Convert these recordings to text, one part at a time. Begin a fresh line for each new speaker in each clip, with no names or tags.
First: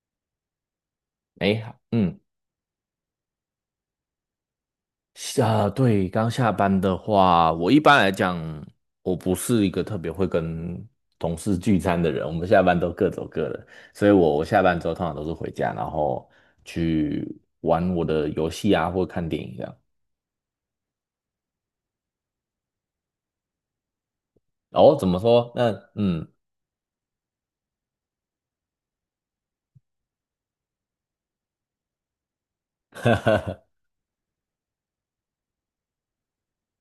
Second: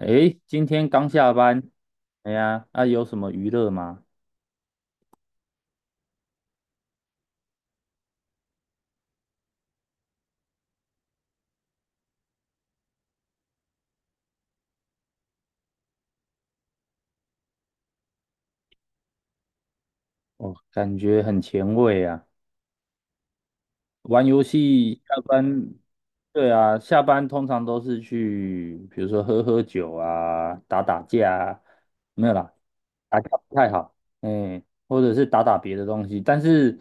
诶，今天刚下班，
哎，嗯，
哎呀，那有什么娱乐吗？
刚下班的话，我一般来讲，我不是一个特别会跟同事聚餐的人，我们下班都各走各的，所以我下班之后通常都是回家，然后去玩我的游戏啊，或看电影这样。
哦，感觉很前卫啊。玩游
哦，
戏
怎
下
么说？那
班，对啊，下班通常都是去，比如说喝喝酒啊，打打架啊，没有啦，打架不太好，哎，或者是打打别的东西。但是，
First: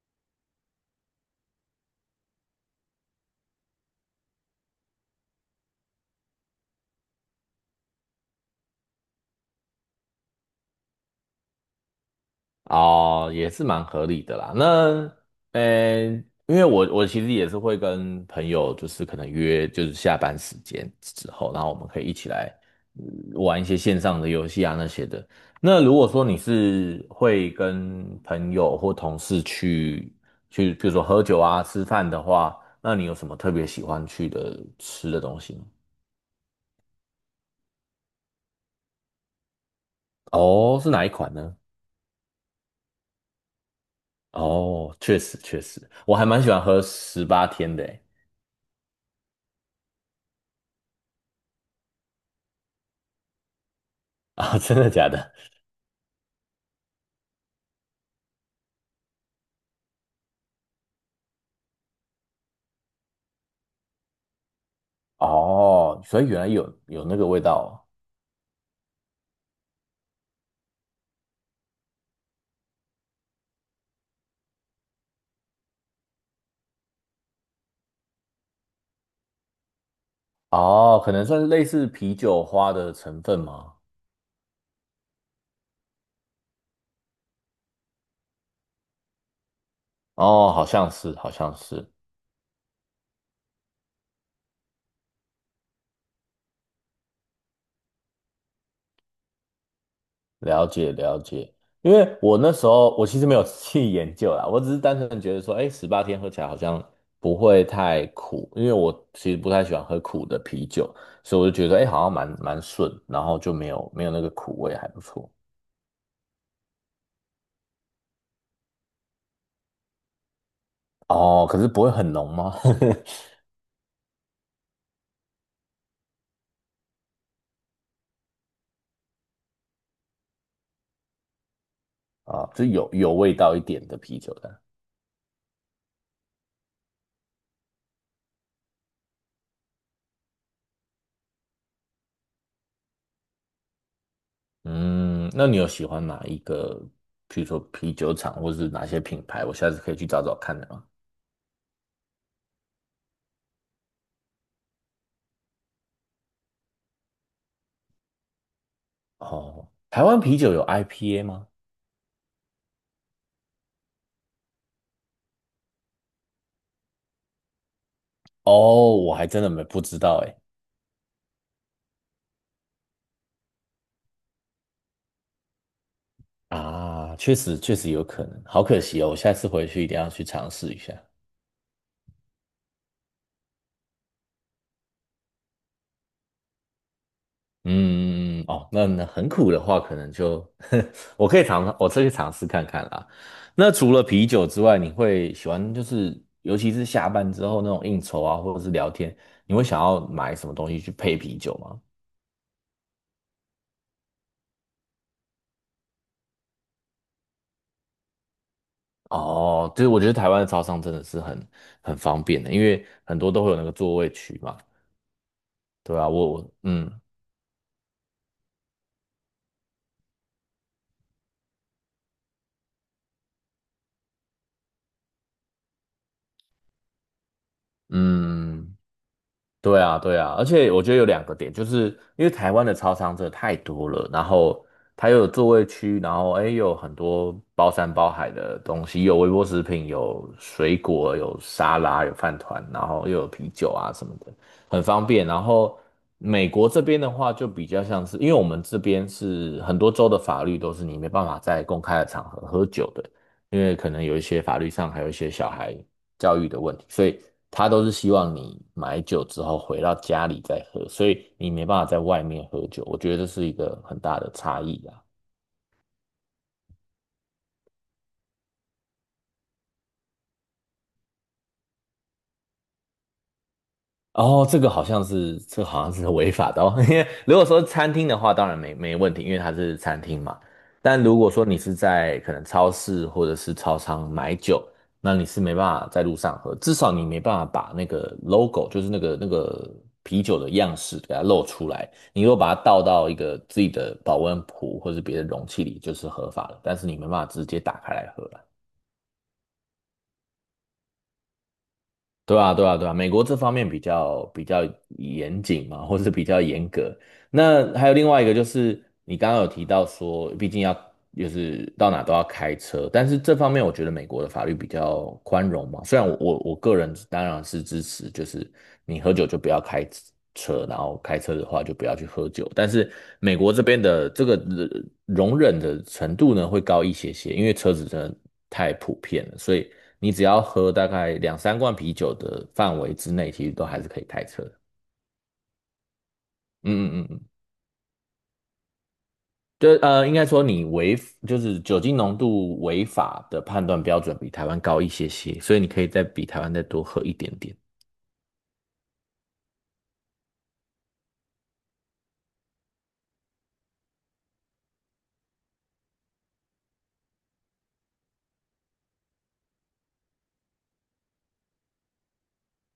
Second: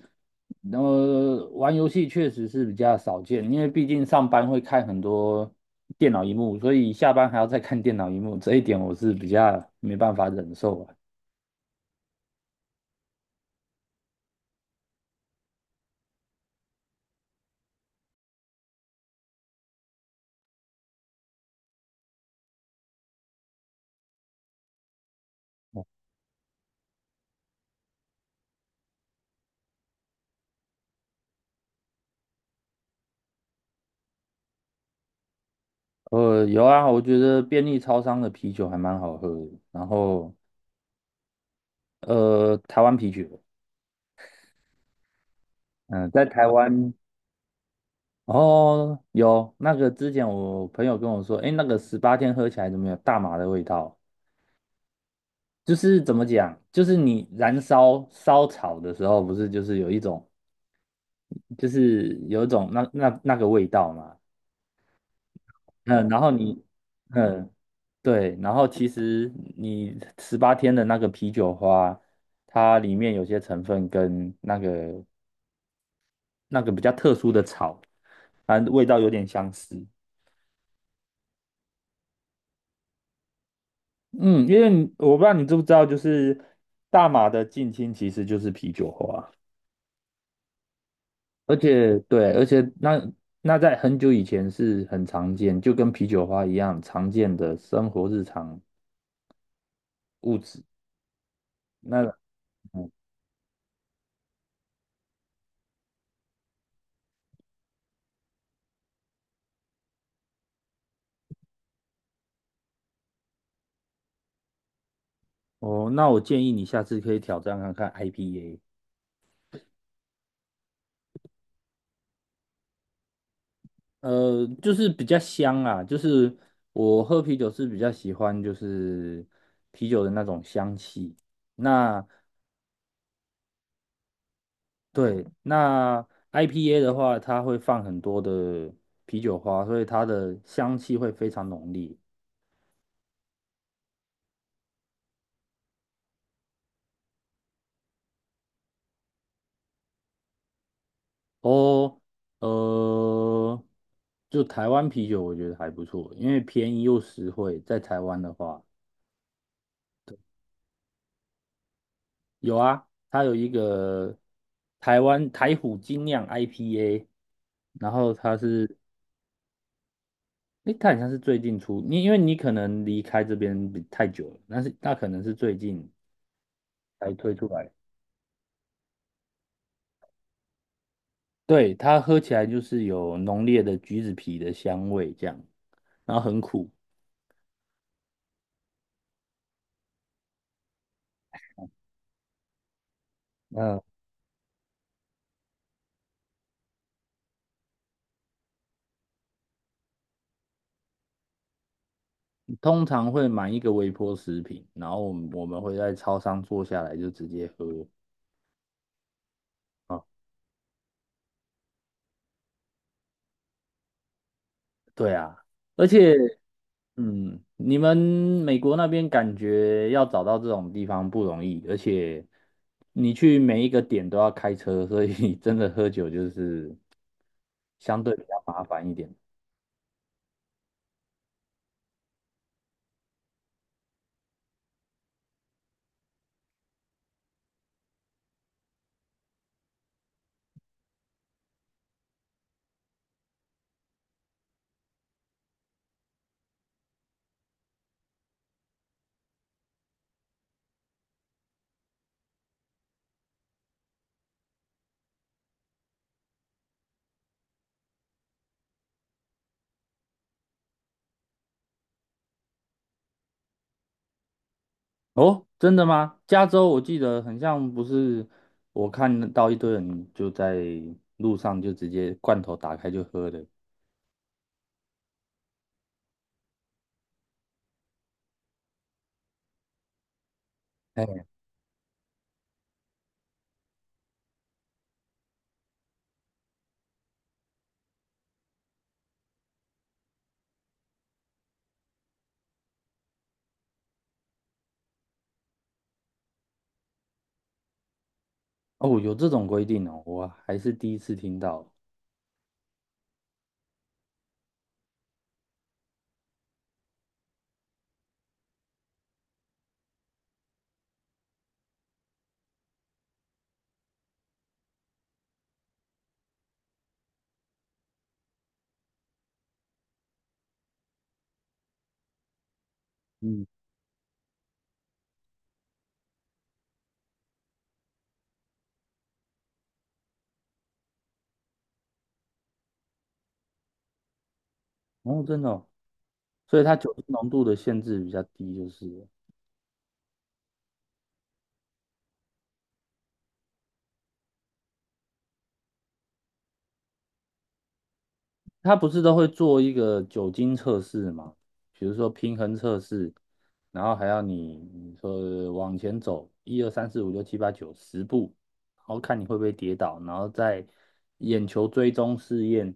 玩游戏确实是比较少见，因为毕竟上班会看很多电脑荧幕，所以下班还要再看电脑荧幕，这一点我是比较没办法忍受啊。
哦，也是蛮合理的啦。那，呃，因为我其实也是会跟朋友，就是可能约，就是下班时间之后，然后我们可以一起来呃玩一些线上的游戏啊那些的。那如果说你是会跟朋友或同事去，比如说喝酒啊、吃饭的话，那你有什么特别喜欢去的吃的东西吗？
有啊，我觉得便利超商的啤酒还蛮好喝的，然后
哦，是哪一款呢？
呃，台湾啤酒。
哦，确实确实，
嗯，
我
在
还蛮
台
喜欢喝
湾
十八天的诶。
哦，有那个之前我朋友跟我说，哎，那个十八天喝起来怎么有大麻的味道？
啊，真的假的？
就是怎么讲，就是你燃烧烧草的时候，不是就是有一种，就是有一种那个味道嘛。
哦，
嗯，然
所以
后
原来
你，
有那个味
嗯，
道
对，然后其实你十八天的那个啤酒花，它里面有些成分跟那个比较特殊的草，反正味道有点相似。
哦，哦可能算是类似啤酒花的成分吗？
嗯，因为你我不知道你知不知道，就是大马的近亲其实就是啤酒花，
哦，好像是，好
而
像是，
且对，而且那在很久以前是很常见，就跟啤酒花一样常见的生活日常物质。
了解了解。因
那嗯
为我那时候我其实没有 去研究啦，我只是单纯地觉得说，哎，十八天喝起来好像不会太苦，因为我其实不太喜欢喝苦的啤酒，所以我就觉得，哎，好像蛮顺，然后就没有那个苦味，还不错。
哦，那我建议你下次可以挑战看看 IPA，
哦，可是不会很浓吗？
就是比较香啊，就是我喝啤酒是比较喜欢就是啤酒的那种香气。那
啊，就有味道一点的啤酒的。
对，那 IPA 的话，它会放很多的啤酒花，所以它的香气会非常浓烈。
嗯，那你有喜欢哪一个，比如说啤酒厂，或是哪些品牌？我下次可以去找找看的吗？
哦，呃，就台湾啤酒，我觉得还不错，因为便宜又实惠。在台湾的话，
哦，台湾啤酒有 IPA 吗？
有啊，它有一个台湾台虎精酿 IPA，然后它是，
哦，我还真的没不知道哎。
诶，它好像是最近出，你因为你可能离开这边比太久了，但是那可能是最近才
啊，
推
确
出
实
来。
确实有可能，好可惜哦，我下次回去一定要去尝试一下。
对，它喝起来就是有浓烈的橘子皮的香味，这样，然后很苦。
嗯，嗯嗯哦，那那很苦的话，可能就 我可以尝，我可去尝试看看啦。那
嗯，
除了啤酒之外，你会喜欢就是，尤其是下班之后那种应酬啊，或者是聊天，你会想要买什么东西去配啤酒吗？
通常会买一个微波食品，然后我们会在超商坐下来就直接喝。
哦，就是我觉得台湾的超商真的是很方便的，因为很多都会有那个座位区嘛，
对啊，而
对啊，
且，
我
嗯，你们美国那边感觉要找到这种地方不容易，而且你去每一个点都要开车，所以 真的喝酒就是相对比较麻
嗯，
烦一点。
对啊，对啊，而且我觉得有两个点，就是因为台湾的超商真的太多了，然后它又有座位区，然后哎又有很多包山包海的东西，有微波食品，有水果，有沙拉，有饭团，然后又有啤酒啊什么的，很方便。然后美国这边的话，就比较像是，因为我们这边是很多州的法律都是你没办法在公开的场合喝酒的，因为可能有一些法律上还有一些小孩。教育的问题，所以他都是希望你买酒之后回到家里再喝，所以你没办法在外面喝酒，我觉得这是一个很大的差异啊。
哦，真的吗？加州我记得很像不是，我看到一堆人就在路上就直接罐头打开就喝的。
哦，这个好像是，这个好像是违法的哦。因为如果说餐厅的话，当然没问题，因为它是餐厅嘛。但如
哎，
果说你是在可能超市或者是超商买酒，那你是没办法在路上喝，至少你没办法把那个 logo,就是那个啤酒的样式给它露出来。你如果把它倒到一个自己的保温壶或者别的容器里，就是合法了。但是你没办法直接打开来喝啦
哦，有这种规定哦，我还是第一次听到。
对啊，对啊，对啊，美国这方面比较严谨嘛，或是比较严格。那还有另外一个就是，你刚刚有提到说，毕竟要就是到哪都要开车，但是这方面我觉得美国的法律比较宽容嘛。虽然我个人当然是支持，就是你喝酒就不要开车，然后开车的话就不要去喝酒，但是美
嗯，
国这边的这个容忍的程度呢会高一些些，因为车子真的太普遍了，所以。你只要喝大概两三罐啤酒的范围之内，其实都还是可以开车的
哦，真的哦，所以它酒
嗯
精
嗯嗯嗯，
浓度的限制比较低，就是了。
应该说你违就是酒精浓度违法的判断标准比台湾高一些些，所以你可以再比台湾再多喝一点点。
他不是都会做一个酒精测试吗？比如说平衡测试，然后还要你说往前走一二三四五六七八九十步，然后看你会不会跌倒，然后再眼球追踪试验。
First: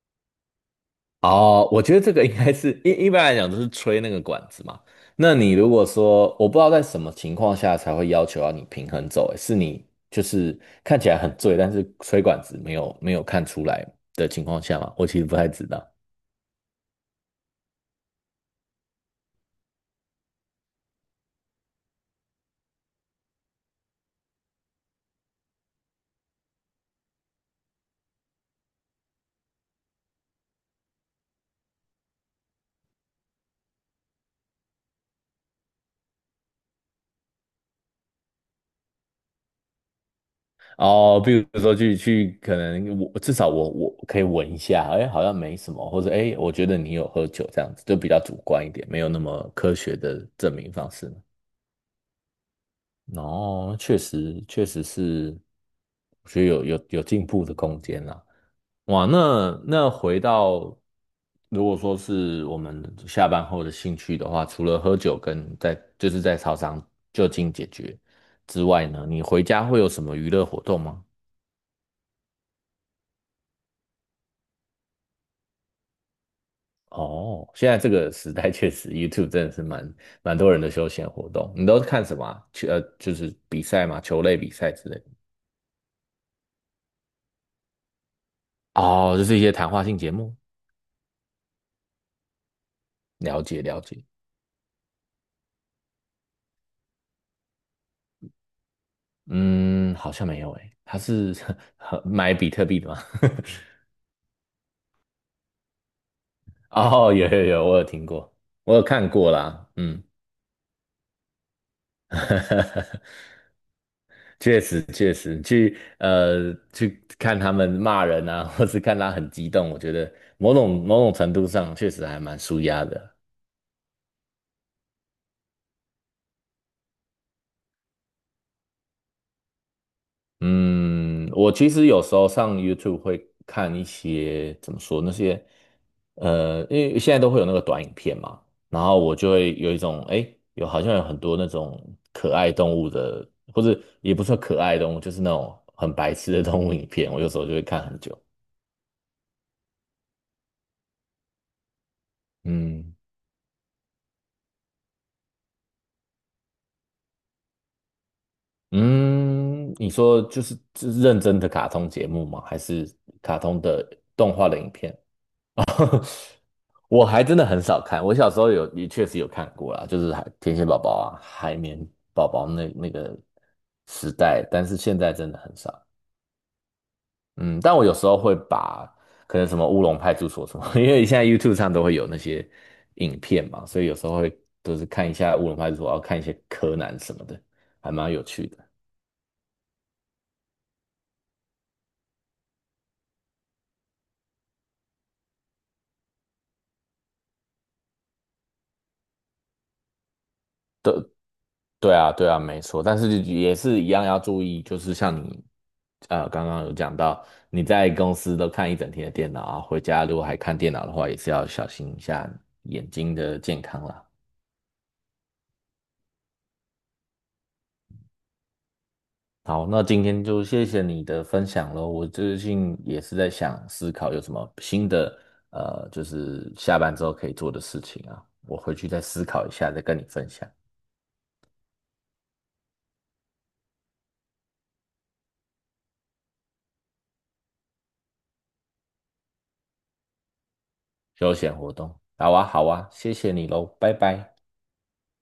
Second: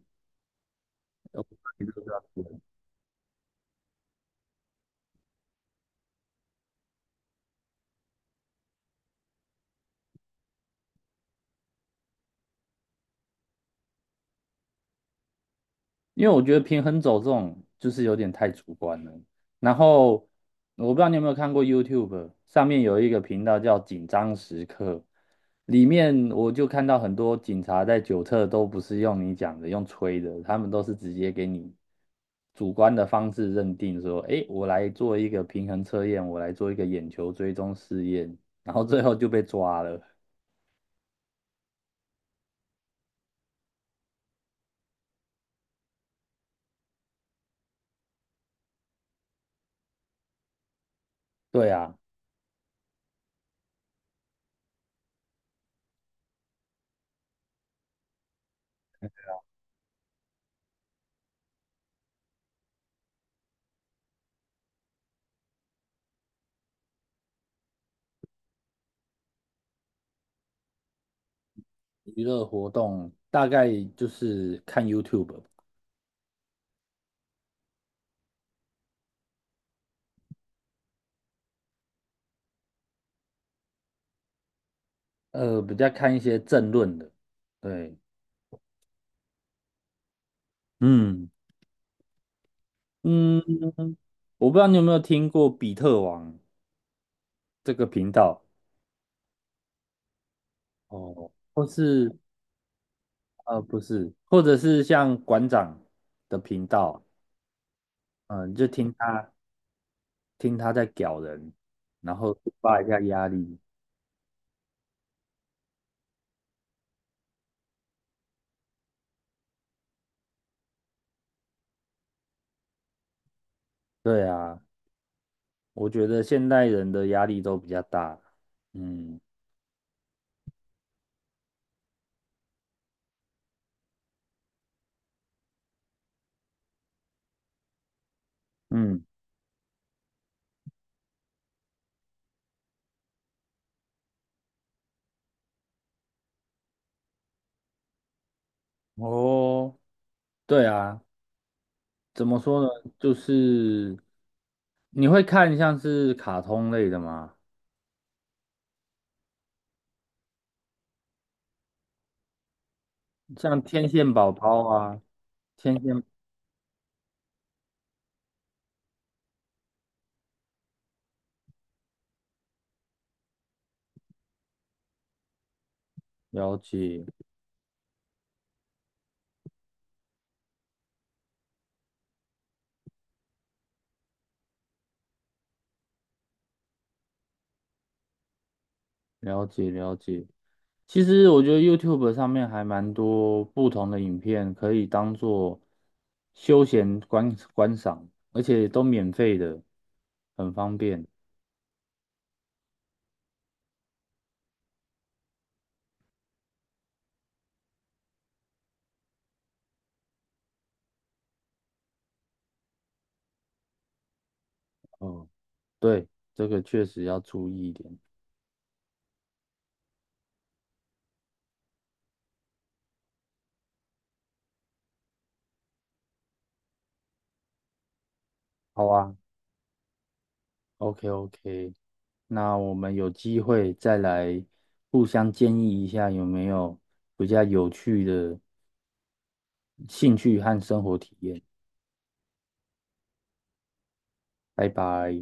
哦，我觉得这个应该是一般来讲都是吹那个管子嘛。那你如果说我不知道在什么情况下才会要求要你平衡走，欸是你就是看起来很醉，但是吹管子没有看出来的情况下嘛？我其实不太知道。
因为我觉得平衡走这种就是有点太主观了。然后我不知道你有没有看过 YouTube 上面有一个频道叫“紧张时刻”，里面我就看到很多警察在酒测都不是用你讲的，用吹的，他们都是直接给你主观的方式认定说，诶，我来做一个平衡测验，我来做一个眼球追踪试验，然后最后就被抓了。
哦，比如说去，可能我至少我可以闻一下，哎，好像没什么，或者哎，我觉得你有喝酒这样子，就比较主观一点，没有那么科学的证明方式。
对啊，
哦，确实确实是，我觉得有进步的空间啦。哇，那那回到如果说是我们下班后的兴趣的话，除了喝酒跟在就是在操场就近解决之外呢，你回家会有什么娱乐活动吗？
娱乐活动大概就是看 YouTube 吧。
哦，现在这个时代确实，YouTube 真的是蛮多人的休闲活动。你都是看什么啊就是比赛嘛，球类比赛之类的
比较看一些政论的，对，
哦，就是一些谈话性节目。
嗯嗯，
了解了解，
我不知道你有没有听过比特王这个频道。
嗯，好像没有诶，他
哦，
是
或 是
买比特币的吗？
不是，或者是像馆长的频 道，
哦，有有有，我有听过，
嗯、就
我有
听
看
他
过啦，嗯，
听他在屌人，然后抒发一下压 力。
确实确实，去去看他们骂人啊，或是看他很激动，我觉得某种程度上确实还蛮舒压的。
对啊，我觉得现代人的压力都比较大。嗯
嗯，我其实有时候上 YouTube 会看一些怎么说那些，因为现在都会有那个短影片嘛，然后
嗯，
我就会有一种，诶，有好像有很多那种可爱动物的，或者也不算可爱动物，就是那种很白痴的动物影片，我有时候就会看很久。
哦，对啊，怎么说呢？
嗯
就是你会看像是卡通类的吗？
嗯，你说就是认真的卡通节目吗？还是卡通
像
的
天线宝
动画的
宝
影片？
啊，天 线
我还真的很少看，我小时候有也确实有看过啦，就是海天线宝宝啊、海绵宝宝那个时代，但是现在真的很少。
了解
嗯，但我有时候会把可能什么乌龙派出所什么，因为现在 YouTube 上都会有那些影片嘛，所以有时候会都是看一下乌龙派出所，要看一些柯南什么的，还蛮有趣的。
了解。其实我觉得 YouTube 上面还蛮多不同的影片可以当做休闲观赏，而且都免费的，很方便。
对啊，对啊，没错，但是也是一样要注意，就是像你，刚刚有讲到，你在公司都看一整天的电脑啊，回家如果还看电脑的话，也是要小心一下眼睛的健康啦。
哦，对，这个确实要注意一点。
好，那今天就谢谢你的分享喽。我最近也是在想思考有什么新的，就是下班之后可以做的事情啊，我回
好
去再
啊，
思考一下，再跟你分享
OK OK，那我们有机会再来互相建议一下有没有比较有趣的兴趣和生活体
休
验。
闲活动。好啊，好啊，谢谢你喽，拜拜。
拜拜。